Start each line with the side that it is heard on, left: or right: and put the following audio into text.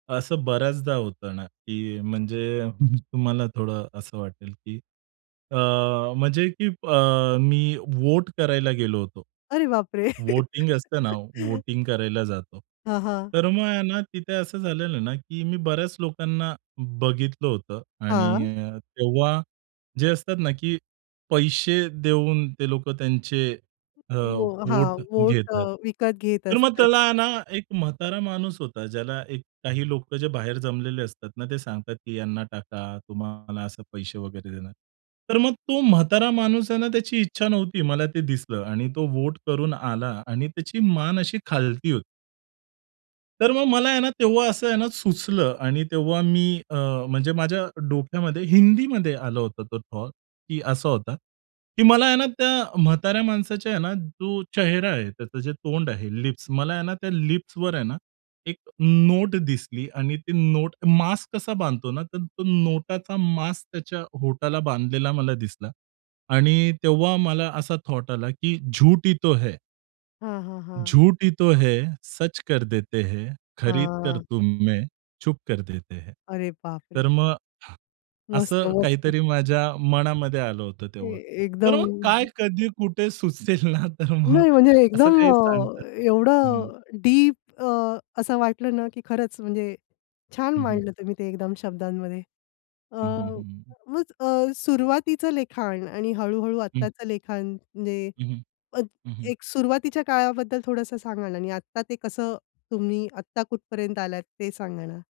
right: असं बऱ्याचदा होतं ना, की म्हणजे तुम्हाला थोडं असं वाटेल, की अ, म्हणजे की अ, मी वोट करायला गेलो होतो.
left: अरे बाप रे!
right: वोटिंग असतं ना वोटिंग करायला जातो.
left: हं, हां.
right: तर मग आहे ना तिथे असं झालेलं ना, की मी बऱ्याच लोकांना बघितलं होतं
left: हां.
right: आणि अ, तेव्हा जे असतात ना, की पैसे देऊन ते लोकं त्यांचे अ,
left: वो हां,
right: वोट
left: वोट अ,
right: घेतात.
left: विकत घेत
right: तर मग
left: असतात.
right: त्याला ना एक म्हातारा माणूस होता ज्याला एक काही लोक जे बाहेर जमलेले असतात ना ते सांगतात, की "यांना टाका. तुम्हाला असे पैसे वगैरे देणार." तर मग तो म्हातारा माणूस आहे ना त्याची इच्छा नव्हती. मला ते दिसलं आणि तो वोट करून आला आणि त्याची मान अशी खालती होती. तर मग मला आहे ना तेव्हा असं आहे ना सुचलं आणि तेव्हा मी अ, म्हणजे माझ्या डोक्यामध्ये हिंदीमध्ये आलं होतं तो थॉट की असा होता की मला आहे ना त्या म्हाताऱ्या माणसाच्या आहे ना जो चेहरा आहे त्याचं जे तोंड आहे, लिप्स. मला आहे ना त्या लिप्सवर आहे ना एक नोट दिसली आणि ती नोट मास्क कसा बांधतो ना तर तो नोटाचा मास्क त्याच्या ओठाला बांधलेला मला दिसला आणि तेव्हा मला असा थॉट आला की, "झूठ ही तो है."
left: हां, हां, हां.
right: "झूठ ही तो है सच कर देते है, खरीद कर
left: हां.
right: तुम में चुप कर देते है."
left: अरे बापरे!
right: तर मग
left: मस्त,
right: असं
left: मस्त.
right: काहीतरी माझ्या मनामध्ये आलं होतं
left: ए
right: तेव्हा. तर
left: एकदम.
right: मग काय, कधी, कुठे सुचेल ना तर मग
left: नाही म्हणजे
right: असं
left: एकदम
right: काही सांगतात
left: अ,
right: हं.
left: एवढं डीप अ, असं वाटलं ना, की खरंच म्हणजे छान
right: हं, हं.
left: मांडलं तुम्ही ते एकदम शब्दांमध्ये. अ,
right: हं, हं, हं, हं.
left: मग अ, सुरुवातीचं लिखाण आणि हळू-हळू
right: हं.
left: आत्ताचं लिखाण म्हणजे
right: हं, हं.
left: अ,
right: हं, हं.
left: एक सुरुवातीच्या काळाबद्दल थोडंसं सांगा ना आणि आत्ता ते कसं? तुम्ही आत्ता कुठपर्यंत आलात? ते सांगा ना.